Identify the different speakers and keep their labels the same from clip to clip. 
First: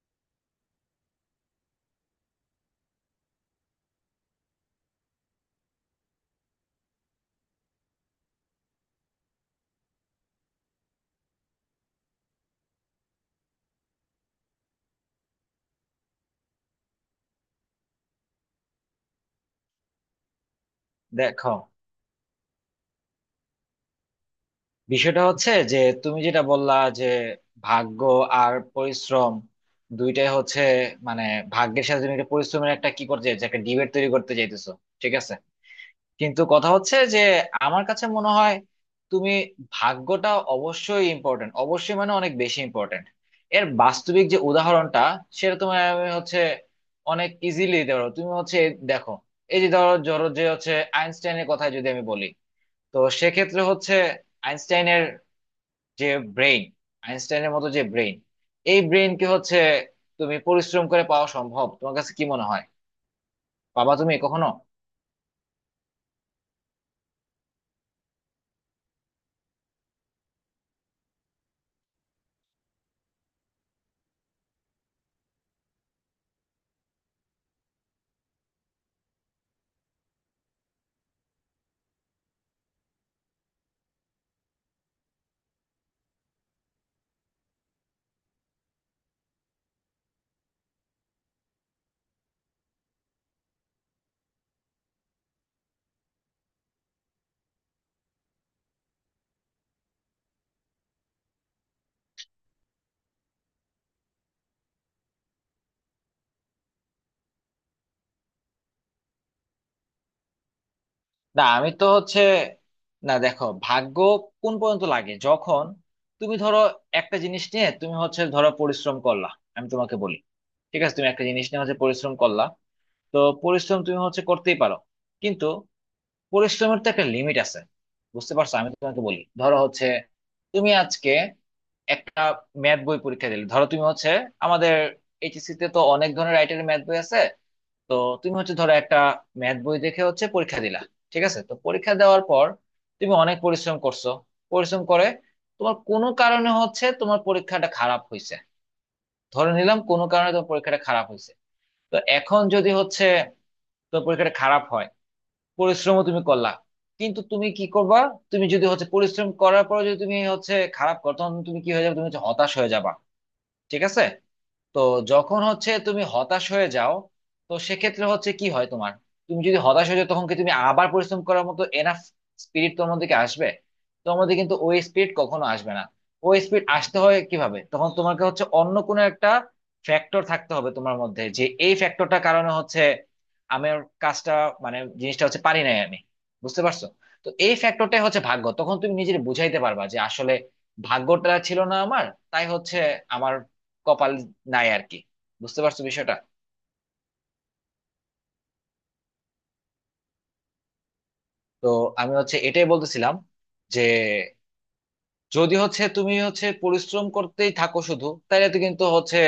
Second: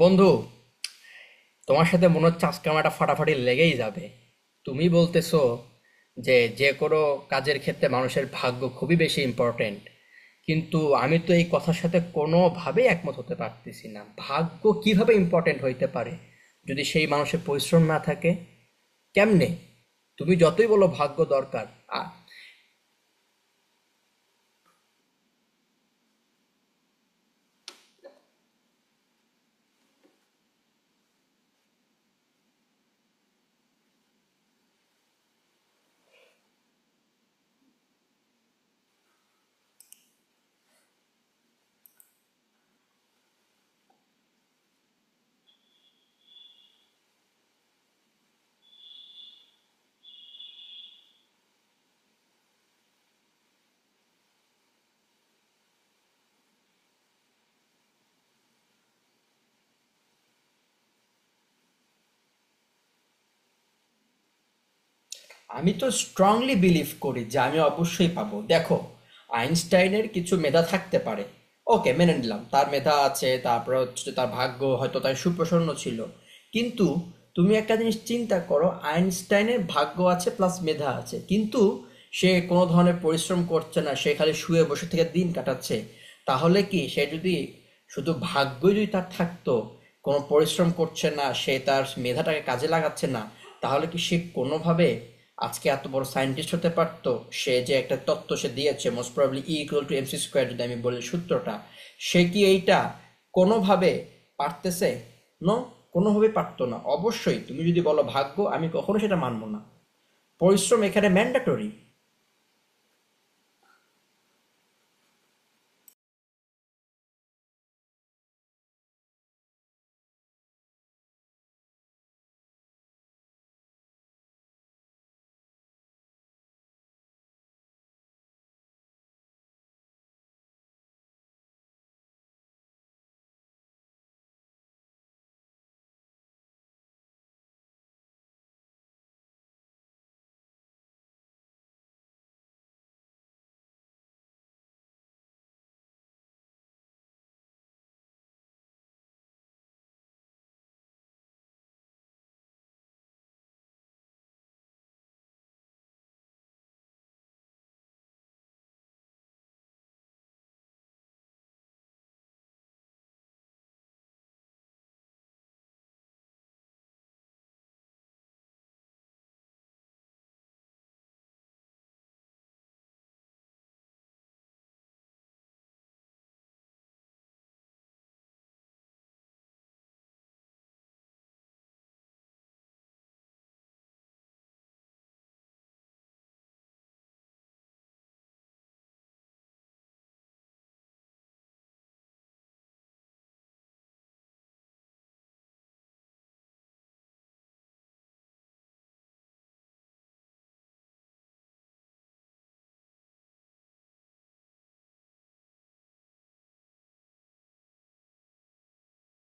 Speaker 1: বন্ধু, তোমার সাথে মনে হচ্ছে আজকে আমার একটা ফাটাফাটি লেগেই যাবে। তুমি বলতেছো যে যে কোনো কাজের ক্ষেত্রে মানুষের ভাগ্য খুবই বেশি ইম্পর্টেন্ট, কিন্তু আমি তো এই কথার সাথে কোনোভাবেই একমত হতে পারতেছি না। ভাগ্য কিভাবে ইম্পর্টেন্ট হইতে পারে যদি সেই মানুষের পরিশ্রম না থাকে? কেমনে? তুমি যতই বলো ভাগ্য
Speaker 2: দেখো,
Speaker 1: দরকার। আ-
Speaker 2: বিষয়টা হচ্ছে যে তুমি যেটা বললা, যে ভাগ্য আর পরিশ্রম দুইটাই হচ্ছে, মানে, ভাগ্যের সাথে তুমি একটা পরিশ্রমের একটা কি করতে চাইছো, একটা ডিবেট তৈরি করতে চাইতেছো। ঠিক আছে, কিন্তু কথা হচ্ছে যে আমার কাছে মনে হয় তুমি ভাগ্যটা অবশ্যই ইম্পর্টেন্ট, অবশ্যই, মানে অনেক বেশি ইম্পর্টেন্ট। এর বাস্তবিক যে উদাহরণটা সেটা তোমার আমি হচ্ছে অনেক ইজিলি দিতে পারো, তুমি হচ্ছে দেখো এই যে ধরো ধরো যে হচ্ছে আইনস্টাইনের কথা যদি আমি বলি, তো সেক্ষেত্রে হচ্ছে আইনস্টাইনের যে ব্রেইন, আইনস্টাইনের মতো যে ব্রেইন, এই ব্রেইন কি হচ্ছে তুমি পরিশ্রম করে পাওয়া সম্ভব? তোমার কাছে কি মনে হয়? বাবা, তুমি কখনো
Speaker 1: আমি তো স্ট্রংলি বিলিভ করি যে আমি অবশ্যই পাবো। দেখো, আইনস্টাইনের কিছু মেধা থাকতে পারে, ওকে মেনে নিলাম তার মেধা আছে, তারপরে হচ্ছে তার ভাগ্য হয়তো তার সুপ্রসন্ন ছিল। কিন্তু তুমি একটা জিনিস চিন্তা করো, আইনস্টাইনের ভাগ্য আছে প্লাস মেধা আছে, কিন্তু সে কোনো ধরনের পরিশ্রম করছে না, সে খালি শুয়ে বসে থেকে দিন কাটাচ্ছে, তাহলে কি সে যদি শুধু ভাগ্যই যদি তার থাকতো, কোনো পরিশ্রম করছে না, সে তার মেধাটাকে কাজে লাগাচ্ছে না, তাহলে কি সে কোনোভাবে আজকে এত বড় সায়েন্টিস্ট হতে পারতো? সে যে একটা তত্ত্ব সে দিয়েছে, most probably E equal to MC square যদি আমি বলি সূত্রটা, সে কি এইটা কোনোভাবে পারতেছে? নো, কোনোভাবে পারতো না। অবশ্যই তুমি যদি বলো ভাগ্য, আমি কখনো সেটা মানবো না। পরিশ্রম এখানে
Speaker 2: না,
Speaker 1: ম্যান্ডেটরি।
Speaker 2: আমি তো হচ্ছে না। দেখো, ভাগ্য কোন পর্যন্ত লাগে? যখন তুমি ধরো একটা জিনিস নিয়ে তুমি হচ্ছে ধরো পরিশ্রম করলা, আমি তোমাকে বলি, ঠিক আছে, তুমি একটা জিনিস নিয়ে হচ্ছে পরিশ্রম করলা, তো পরিশ্রম তুমি হচ্ছে করতেই পারো, কিন্তু পরিশ্রমের তো একটা লিমিট আছে। বুঝতে পারছো? আমি তোমাকে বলি, ধরো হচ্ছে তুমি আজকে একটা ম্যাথ বই পরীক্ষা দিলে, ধরো তুমি হচ্ছে আমাদের এইচএসসি তে তো অনেক ধরনের রাইটারের ম্যাথ বই আছে, তো তুমি হচ্ছে ধরো একটা ম্যাথ বই দেখে হচ্ছে পরীক্ষা দিলা। ঠিক আছে, তো পরীক্ষা দেওয়ার পর তুমি অনেক পরিশ্রম করছো, পরিশ্রম করে তোমার কোনো কারণে হচ্ছে তোমার পরীক্ষাটা খারাপ হয়েছে, ধরে নিলাম কোনো কারণে তোমার পরীক্ষাটা খারাপ হয়েছে। তো এখন যদি হচ্ছে তোমার পরীক্ষাটা খারাপ হয়, পরিশ্রমও তুমি করলা, কিন্তু তুমি কি করবা? তুমি যদি হচ্ছে পরিশ্রম করার পর যদি তুমি হচ্ছে খারাপ করো, তখন তুমি কি হয়ে যাবে? তুমি হচ্ছে হতাশ হয়ে যাবা। ঠিক আছে, তো যখন হচ্ছে তুমি হতাশ হয়ে যাও, তো সেক্ষেত্রে হচ্ছে কি হয় তোমার? তুমি যদি হতাশ হয়ে যাও, তখন কি তুমি আবার পরিশ্রম করার মতো এনাফ স্পিরিট তোমার মধ্যে কি আসবে? তোমার মধ্যে কিন্তু ওই স্পিরিট কখনো আসবে না। ওই স্পিরিট আসতে হয় কিভাবে? তখন তোমাকে হচ্ছে অন্য কোনো একটা ফ্যাক্টর থাকতে হবে তোমার মধ্যে, যে এই ফ্যাক্টরটার কারণে হচ্ছে আমার কাজটা, মানে জিনিসটা হচ্ছে পারি নাই আমি। বুঝতে পারছো? তো এই ফ্যাক্টরটাই হচ্ছে ভাগ্য। তখন তুমি নিজের বুঝাইতে পারবা যে আসলে ভাগ্যটা ছিল না আমার, তাই হচ্ছে আমার কপাল নাই আর কি। বুঝতে পারছো বিষয়টা? তো আমি হচ্ছে এটাই বলতেছিলাম যে যদি হচ্ছে তুমি হচ্ছে পরিশ্রম করতেই থাকো শুধু, তাহলে তো কিন্তু হচ্ছে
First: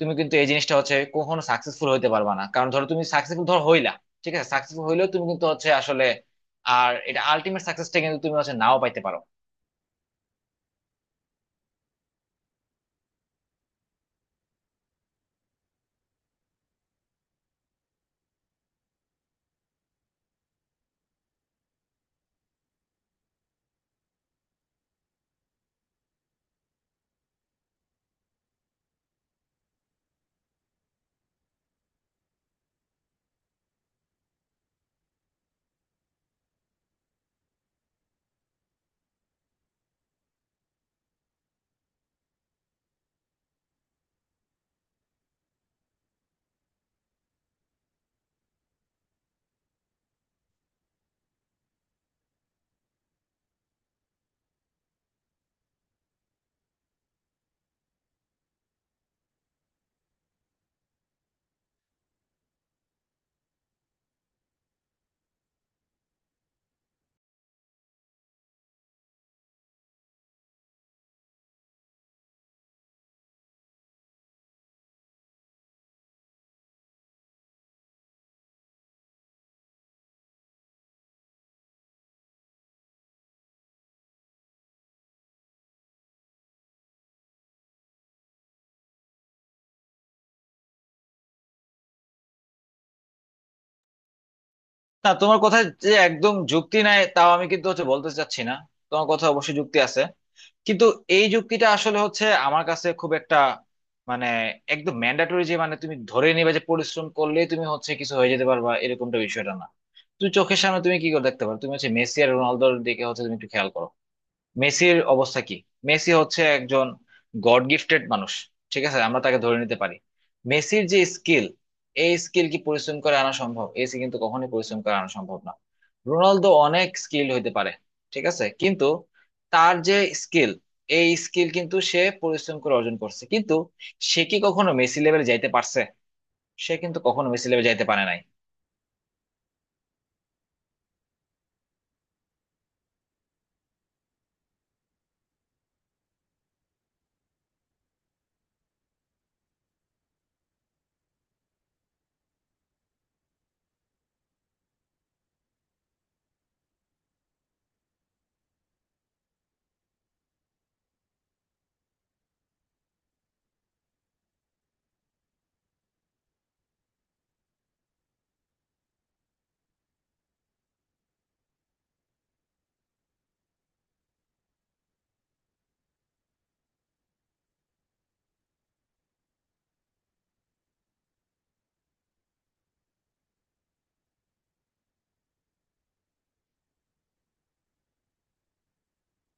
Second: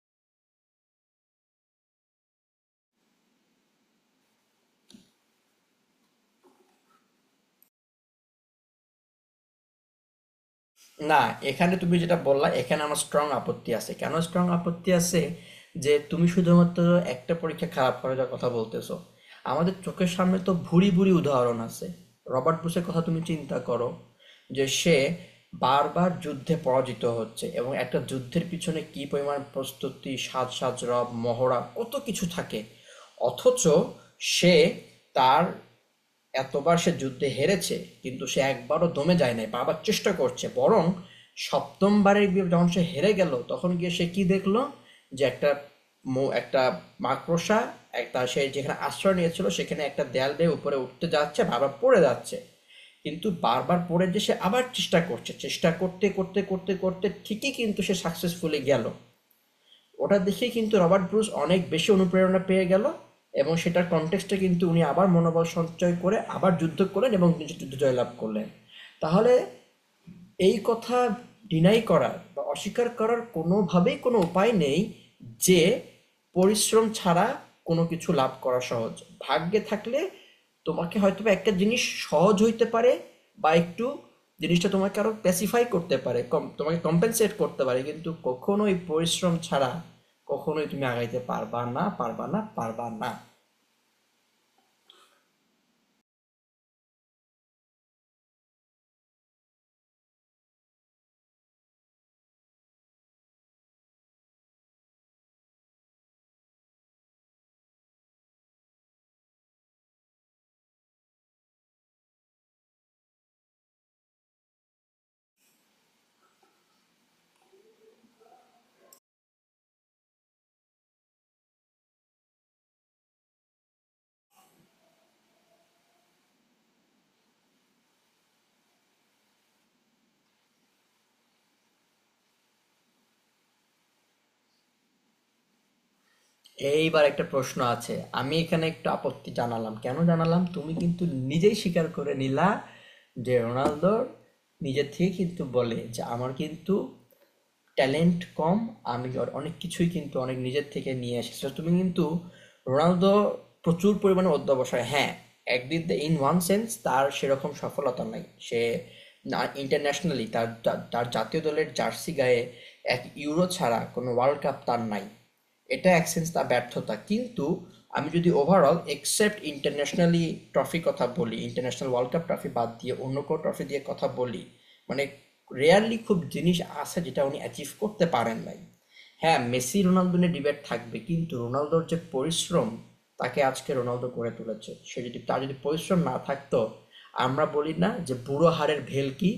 Speaker 2: তুমি কিন্তু এই জিনিসটা হচ্ছে কখনো সাকসেসফুল হইতে পারবা না। কারণ ধরো তুমি সাকসেসফুল ধর হইলা, ঠিক আছে, সাকসেসফুল হইলেও তুমি কিন্তু হচ্ছে আসলে, আর এটা আলটিমেট সাকসেসটা কিন্তু তুমি হচ্ছে নাও পাইতে পারো।
Speaker 1: না, এখানে তুমি যেটা বললা এখানে আমার স্ট্রং আপত্তি আছে। কেন স্ট্রং আপত্তি আছে? যে তুমি শুধুমাত্র একটা পরীক্ষা খারাপ করার কথা বলতেছো। আমাদের চোখের সামনে তো ভুরি ভুরি উদাহরণ আছে। রবার্ট বুশের কথা তুমি চিন্তা করো, যে সে বারবার যুদ্ধে পরাজিত হচ্ছে, এবং একটা যুদ্ধের পিছনে কি পরিমাণ প্রস্তুতি, সাজ সাজ রব, মহড়া, কত কিছু থাকে। অথচ সে তার এতবার সে যুদ্ধে হেরেছে, কিন্তু সে একবারও দমে যায় নাই, বারবার চেষ্টা করছে। বরং সপ্তমবারে গিয়ে যখন সে হেরে গেল, তখন গিয়ে সে কি দেখল? যে একটা মৌ একটা মাকড়সা, একটা, সে যেখানে আশ্রয় নিয়েছিল সেখানে একটা দেয়াল বেয়ে উপরে উঠতে যাচ্ছে, বারবার পড়ে যাচ্ছে। কিন্তু বারবার পড়ে যে সে আবার চেষ্টা করছে। চেষ্টা করতে করতে করতে করতে ঠিকই কিন্তু সে সাকসেসফুলি গেল। ওটা দেখে কিন্তু রবার্ট ব্রুস অনেক বেশি অনুপ্রেরণা পেয়ে গেল, এবং সেটার কনটেক্সটে কিন্তু উনি আবার মনোবল সঞ্চয় করে আবার যুদ্ধ করলেন এবং যুদ্ধ জয়লাভ করলেন। তাহলে এই কথা ডিনাই করার বা অস্বীকার করার কোনোভাবেই কোনো উপায় নেই যে পরিশ্রম ছাড়া কোনো কিছু লাভ করা সহজ। ভাগ্যে থাকলে তোমাকে হয়তো বা একটা জিনিস সহজ হইতে পারে, বা একটু জিনিসটা তোমাকে আরো স্পেসিফাই করতে পারে, কম তোমাকে কম্পেনসেট করতে পারে, কিন্তু কখনোই পরিশ্রম ছাড়া কখনোই তুমি আগাইতে পারবা না, পারবা না, পারবা না।
Speaker 2: তা তোমার কথা যে একদম যুক্তি নাই তাও আমি কিন্তু হচ্ছে বলতে চাচ্ছি না, তোমার কথা অবশ্যই যুক্তি আছে। কিন্তু এই যুক্তিটা আসলে হচ্ছে আমার কাছে খুব একটা, মানে, একদম ম্যান্ডেটরি যে মানে তুমি ধরে নিবে যে পরিশ্রম করলে তুমি হচ্ছে কিছু হয়ে যেতে পারবা, এরকমটা বিষয়টা না। তুমি চোখের সামনে তুমি কি করে দেখতে পারো, তুমি হচ্ছে মেসি আর রোনালদোর দিকে হচ্ছে তুমি একটু খেয়াল করো। মেসির অবস্থা কি? মেসি হচ্ছে একজন গড গিফটেড মানুষ, ঠিক আছে, আমরা তাকে ধরে নিতে পারি। মেসির যে স্কিল, এই স্কিল কি পরিশ্রম করে আনা সম্ভব? এসি কিন্তু কখনোই পরিশ্রম করে আনা সম্ভব না। রোনালদো অনেক স্কিল হইতে পারে, ঠিক আছে, কিন্তু তার যে স্কিল, এই স্কিল কিন্তু সে পরিশ্রম করে অর্জন করছে, কিন্তু সে কি কখনো মেসি লেভেলে যাইতে পারছে? সে কিন্তু
Speaker 1: এইবার একটা
Speaker 2: কখনো মেসি
Speaker 1: প্রশ্ন
Speaker 2: লেভেলে যাইতে
Speaker 1: আছে,
Speaker 2: পারে নাই।
Speaker 1: আমি এখানে একটু আপত্তি জানালাম। কেন জানালাম? তুমি কিন্তু নিজেই স্বীকার করে নিলা যে রোনালদো নিজের থেকে কিন্তু বলে যে আমার কিন্তু ট্যালেন্ট কম, আমি অনেক কিছুই কিন্তু অনেক নিজের থেকে নিয়ে এসেছি। So, তুমি কিন্তু, রোনালদো, প্রচুর পরিমাণে অধ্যবসায়, হ্যাঁ, একদিক দিয়ে ইন ওয়ান সেন্স তার সেরকম সফলতা নাই। সে না, ইন্টারন্যাশনালি তার তার তার জাতীয় দলের জার্সি গায়ে এক ইউরো ছাড়া কোনো ওয়ার্ল্ড কাপ তার নাই। এটা এক সেন্স তার ব্যর্থতা, কিন্তু আমি যদি ওভারঅল এক্সেপ্ট ইন্টারন্যাশনালি ট্রফি কথা বলি, ইন্টারন্যাশনাল ওয়ার্ল্ড কাপ ট্রফি বাদ দিয়ে অন্য কোনো ট্রফি দিয়ে কথা বলি, মানে রেয়ারলি খুব জিনিস আছে যেটা উনি অ্যাচিভ করতে পারেন নাই। হ্যাঁ, মেসি রোনালদো নিয়ে ডিবেট থাকবে, কিন্তু রোনালদোর যে পরিশ্রম তাকে আজকে রোনালদো করে তুলেছে। সে যদি, তার যদি পরিশ্রম না থাকতো, আমরা বলি না যে বুড়ো হাড়ের ভেলকি,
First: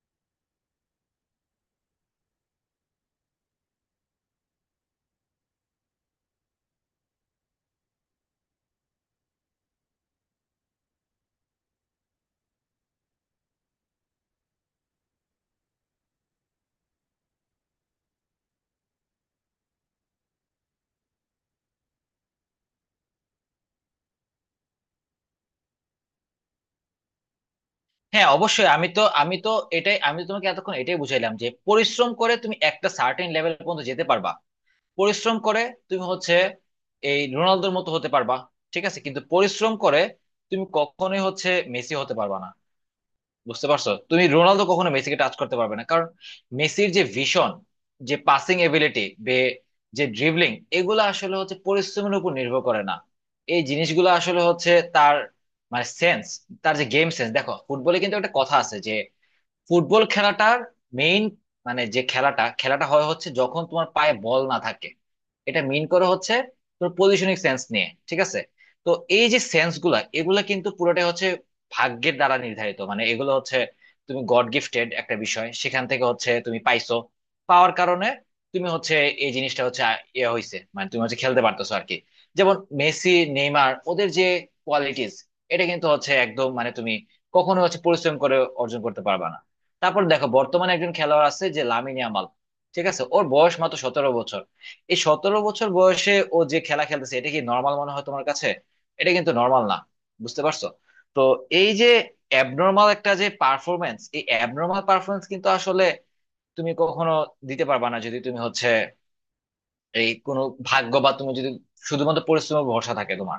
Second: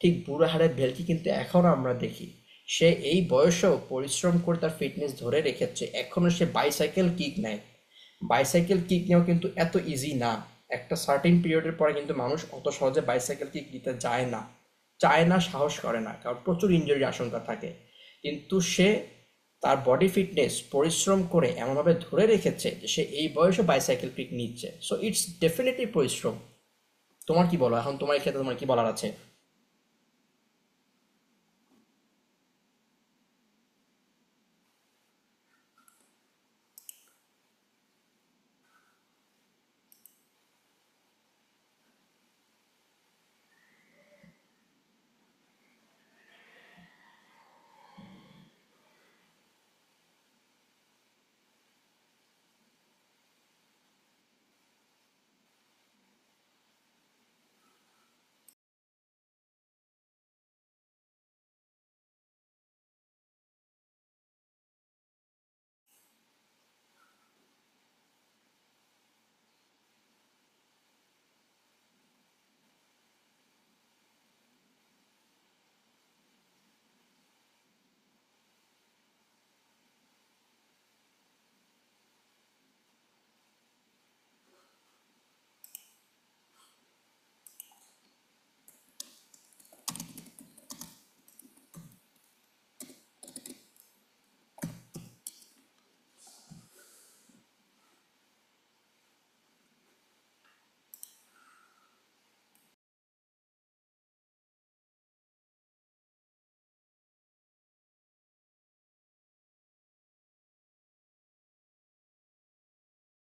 Speaker 1: ঠিক বুড়ো হাড়ের ভেলকি কিন্তু এখনো আমরা দেখি সে এই বয়সেও পরিশ্রম করে তার ফিটনেস ধরে রেখেছে, এখনো সে বাইসাইকেল কিক নেয়। বাইসাইকেল কিক নেওয়া কিন্তু এত ইজি না, একটা সার্টেন পিরিয়ডের পরে কিন্তু মানুষ অত সহজে বাইসাইকেল কিক দিতে যায় না, চায় না, সাহস করে না, কারণ প্রচুর ইনজুরির আশঙ্কা থাকে। কিন্তু সে তার বডি ফিটনেস পরিশ্রম করে এমনভাবে ধরে রেখেছে যে সে এই বয়সে বাইসাইকেল পিক নিচ্ছে। সো ইটস ডেফিনেটলি পরিশ্রম। তোমার কি বলো, এখন তোমার
Speaker 2: হ্যাঁ,
Speaker 1: ক্ষেত্রে তোমার কি
Speaker 2: অবশ্যই,
Speaker 1: বলার
Speaker 2: আমি তো
Speaker 1: আছে?
Speaker 2: আমি তো এটাই, আমি তো তোমাকে এতক্ষণ এটাই বুঝাইলাম যে পরিশ্রম করে তুমি একটা সার্টেন লেভেল পর্যন্ত যেতে পারবা। পরিশ্রম করে তুমি হচ্ছে এই রোনালদোর মতো হতে পারবা, ঠিক আছে, কিন্তু পরিশ্রম করে তুমি কখনোই হচ্ছে মেসি হতে পারবা না। বুঝতে পারছো? তুমি রোনালদো কখনো মেসিকে টাচ করতে পারবে না, কারণ মেসির যে ভিশন, যে পাসিং এবিলিটি, যে ড্রিবলিং, এগুলো আসলে হচ্ছে পরিশ্রমের উপর নির্ভর করে না। এই জিনিসগুলো আসলে হচ্ছে তার, মানে, সেন্স, তার যে গেম সেন্স। দেখো, ফুটবলে কিন্তু একটা কথা আছে যে ফুটবল খেলাটার মেইন, মানে যে খেলাটা, হয় হচ্ছে যখন তোমার পায়ে বল না থাকে, এটা মেইন করে হচ্ছে তোর পজিশনিং সেন্স নিয়ে। ঠিক আছে, তো এই যে সেন্স গুলা, এগুলা কিন্তু পুরোটাই হচ্ছে ভাগ্যের দ্বারা নির্ধারিত। মানে এগুলো হচ্ছে তুমি গড গিফটেড একটা বিষয় সেখান থেকে হচ্ছে তুমি পাইছো, পাওয়ার কারণে তুমি হচ্ছে এই জিনিসটা হচ্ছে ইয়ে হয়েছে, মানে তুমি হচ্ছে খেলতে পারতেছো আর কি। যেমন মেসি, নেইমার, ওদের যে কোয়ালিটিস, এটা কিন্তু হচ্ছে একদম, মানে, তুমি কখনো হচ্ছে পরিশ্রম করে অর্জন করতে পারবা না। তারপর দেখো, বর্তমানে একজন খেলোয়াড় আছে যে লামিনে ইয়ামাল, ঠিক আছে, ওর বয়স মাত্র 17 বছর। এই 17 বছর বয়সে ও যে খেলা খেলতেছে এটা কি নর্মাল মনে হয় তোমার কাছে? এটা কিন্তু নর্মাল না। বুঝতে পারছো? তো এই যে অ্যাবনর্মাল একটা যে পারফরমেন্স, এই অ্যাবনর্মাল পারফরমেন্স কিন্তু আসলে তুমি কখনো দিতে পারবা না যদি তুমি হচ্ছে এই কোনো ভাগ্য, বা তুমি যদি শুধুমাত্র পরিশ্রমের ভরসা থাকে তোমার।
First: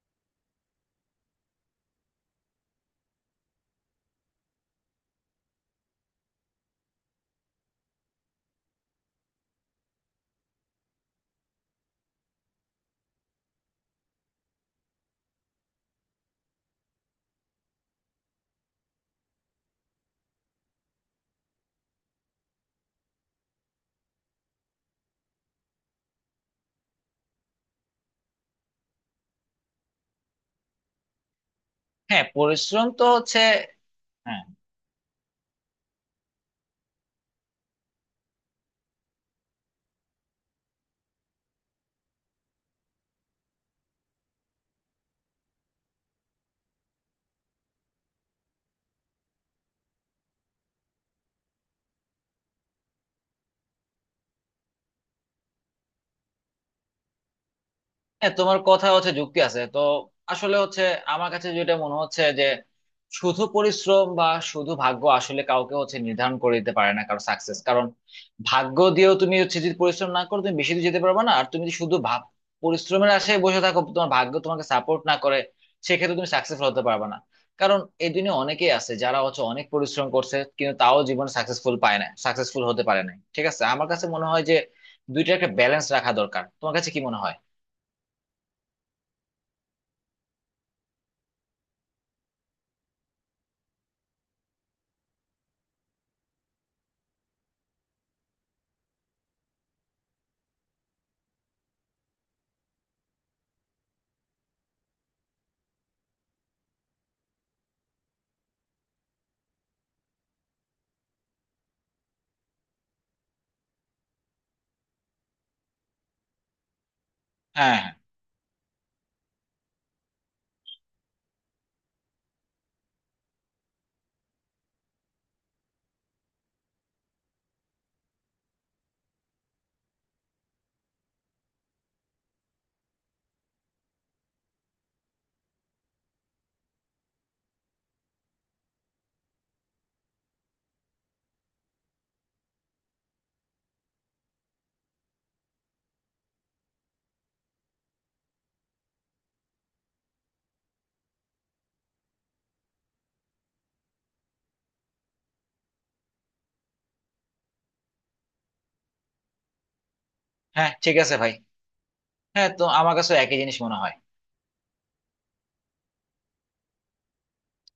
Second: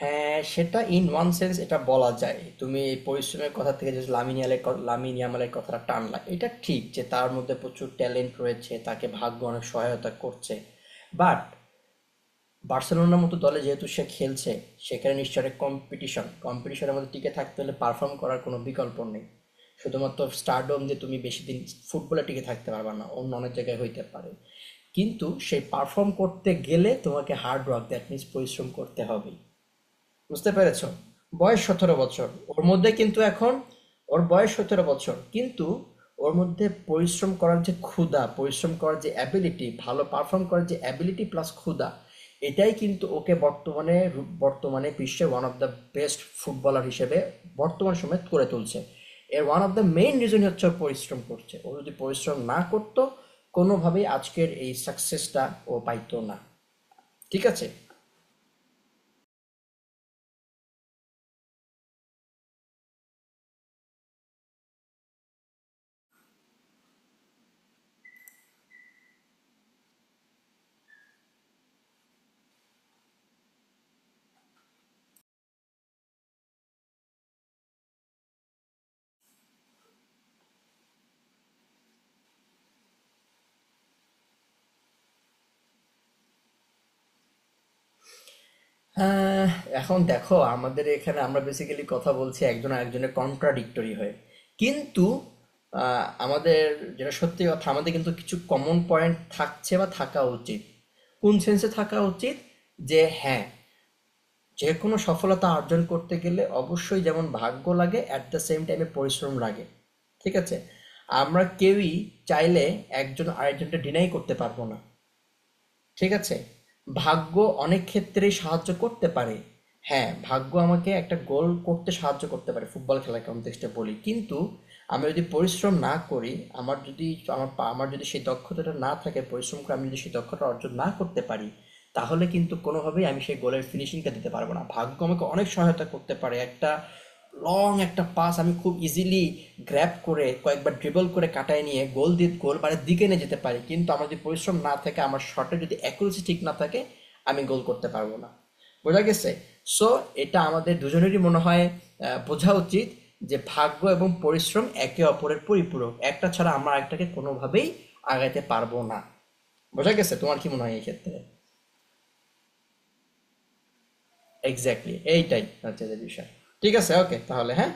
Speaker 1: হ্যাঁ, সেটা ইন ওয়ান সেন্স এটা বলা যায়। তুমি এই পরিশ্রমের কথা থেকে যে লামিন ইয়ামালের কথাটা টানলা, এটা ঠিক যে তার মধ্যে প্রচুর ট্যালেন্ট রয়েছে, তাকে ভাগ্য অনেক সহায়তা করছে। বাট বার্সেলোনার মতো দলে যেহেতু সে খেলছে, সেখানে নিশ্চয় একটা কম্পিটিশন, কম্পিটিশনের মধ্যে টিকে থাকতে হলে পারফর্ম করার কোনো বিকল্প নেই। শুধুমাত্র স্টারডম দিয়ে তুমি বেশি দিন ফুটবলে টিকে থাকতে পারবে না, অন্য অনেক জায়গায় হইতে পারে, কিন্তু সেই পারফর্ম করতে গেলে তোমাকে হার্ড ওয়ার্ক দ্যাট মিনস পরিশ্রম করতে হবে। বুঝতে পেরেছো? বয়স সতেরো
Speaker 2: হ্যাঁ,
Speaker 1: বছর ওর
Speaker 2: পরিশ্রম
Speaker 1: মধ্যে
Speaker 2: তো
Speaker 1: কিন্তু
Speaker 2: হচ্ছে।
Speaker 1: এখন, ওর
Speaker 2: হ্যাঁ,
Speaker 1: বয়স 17 বছর, কিন্তু ওর মধ্যে পরিশ্রম করার যে ক্ষুধা, পরিশ্রম করার যে অ্যাবিলিটি, ভালো পারফর্ম করার যে অ্যাবিলিটি প্লাস ক্ষুধা, এটাই কিন্তু ওকে বর্তমানে বর্তমানে বিশ্বের one of the best footballer হিসেবে বর্তমান সময়ে করে তুলছে। এর ওয়ান অফ দ্য মেইন রিজনই হচ্ছে ও পরিশ্রম করছে। ও যদি পরিশ্রম না করতো, কোনোভাবেই আজকের এই সাকসেসটা ও পাইতো না, ঠিক আছে?
Speaker 2: হ্যাঁ, তোমার কথা হচ্ছে যুক্তি আছে তো। আসলে হচ্ছে আমার কাছে যেটা মনে হচ্ছে যে শুধু পরিশ্রম বা শুধু ভাগ্য আসলে কাউকে হচ্ছে নির্ধারণ করে দিতে পারে না কারো সাকসেস। কারণ ভাগ্য দিয়েও তুমি হচ্ছে যদি পরিশ্রম না করো, তুমি বেশি দূর যেতে পারবে না। আর তুমি যদি শুধু ভাব পরিশ্রমের আশায় বসে থাকো, তোমার ভাগ্য তোমাকে সাপোর্ট না করে, সেক্ষেত্রে তুমি সাকসেসফুল হতে পারবে না। কারণ এই দুনিয়া অনেকেই আছে যারা হচ্ছে অনেক পরিশ্রম করছে, কিন্তু তাও জীবনে সাকসেসফুল পায় না, সাকসেসফুল হতে পারে না। ঠিক আছে, আমার কাছে মনে হয় যে দুইটা একটা ব্যালেন্স রাখা দরকার। তোমার কাছে কি মনে হয়?
Speaker 1: আহ এখন দেখো, আমাদের এখানে আমরা বেসিক্যালি কথা বলছি একজন আরেকজনের কন্ট্রাডিক্টরি হয়ে, কিন্তু আমাদের, যেটা সত্যি কথা, আমাদের কিন্তু কিছু কমন পয়েন্ট থাকছে বা থাকা উচিত। কোন সেন্সে থাকা উচিত? যে হ্যাঁ, যে কোনো সফলতা অর্জন করতে গেলে অবশ্যই যেমন ভাগ্য লাগে অ্যাট দ্য সেম টাইমে পরিশ্রম লাগে, ঠিক আছে? আমরা কেউই চাইলে একজন আরেকজনকে ডিনাই করতে পারবো না, ঠিক আছে? ভাগ্য
Speaker 2: হ্যাঁ,
Speaker 1: অনেক
Speaker 2: হ্যাঁ,
Speaker 1: ক্ষেত্রেই সাহায্য করতে পারে। হ্যাঁ, ভাগ্য আমাকে একটা গোল করতে সাহায্য করতে পারে, ফুটবল খেলার কনটেক্সটে বলি। কিন্তু আমি যদি পরিশ্রম না করি, আমার যদি, আমার পা, আমার যদি সেই দক্ষতাটা না থাকে, পরিশ্রম করে আমি যদি সেই দক্ষতা অর্জন না করতে পারি, তাহলে কিন্তু কোনোভাবেই আমি সেই গোলের ফিনিশিংটা দিতে পারবো না। ভাগ্য আমাকে অনেক সহায়তা করতে পারে, একটা লং একটা পাস আমি খুব ইজিলি গ্র্যাব করে কয়েকবার ড্রিবল করে কাটায় নিয়ে গোল দিয়ে, গোল মানে দিকে নিয়ে যেতে পারি, কিন্তু আমার যদি পরিশ্রম না থাকে, আমার শটে যদি অ্যাকুরেসি ঠিক না থাকে, আমি গোল করতে পারবো না। বোঝা গেছে? সো এটা আমাদের দুজনেরই মনে হয়, বোঝা উচিত যে ভাগ্য এবং পরিশ্রম একে অপরের পরিপূরক, একটা ছাড়া আমরা একটাকে কোনোভাবেই আগাইতে পারবো না। বোঝা গেছে? তোমার কি মনে
Speaker 2: হ্যাঁ,
Speaker 1: হয় এই
Speaker 2: ঠিক আছে,
Speaker 1: ক্ষেত্রে?
Speaker 2: ভাই। হ্যাঁ, তো আমার কাছে একই জিনিস মনে হয়।
Speaker 1: এক্স্যাক্টলি, এইটাই হচ্ছে যে বিষয়। ঠিক আছে, ওকে, তাহলে হ্যাঁ।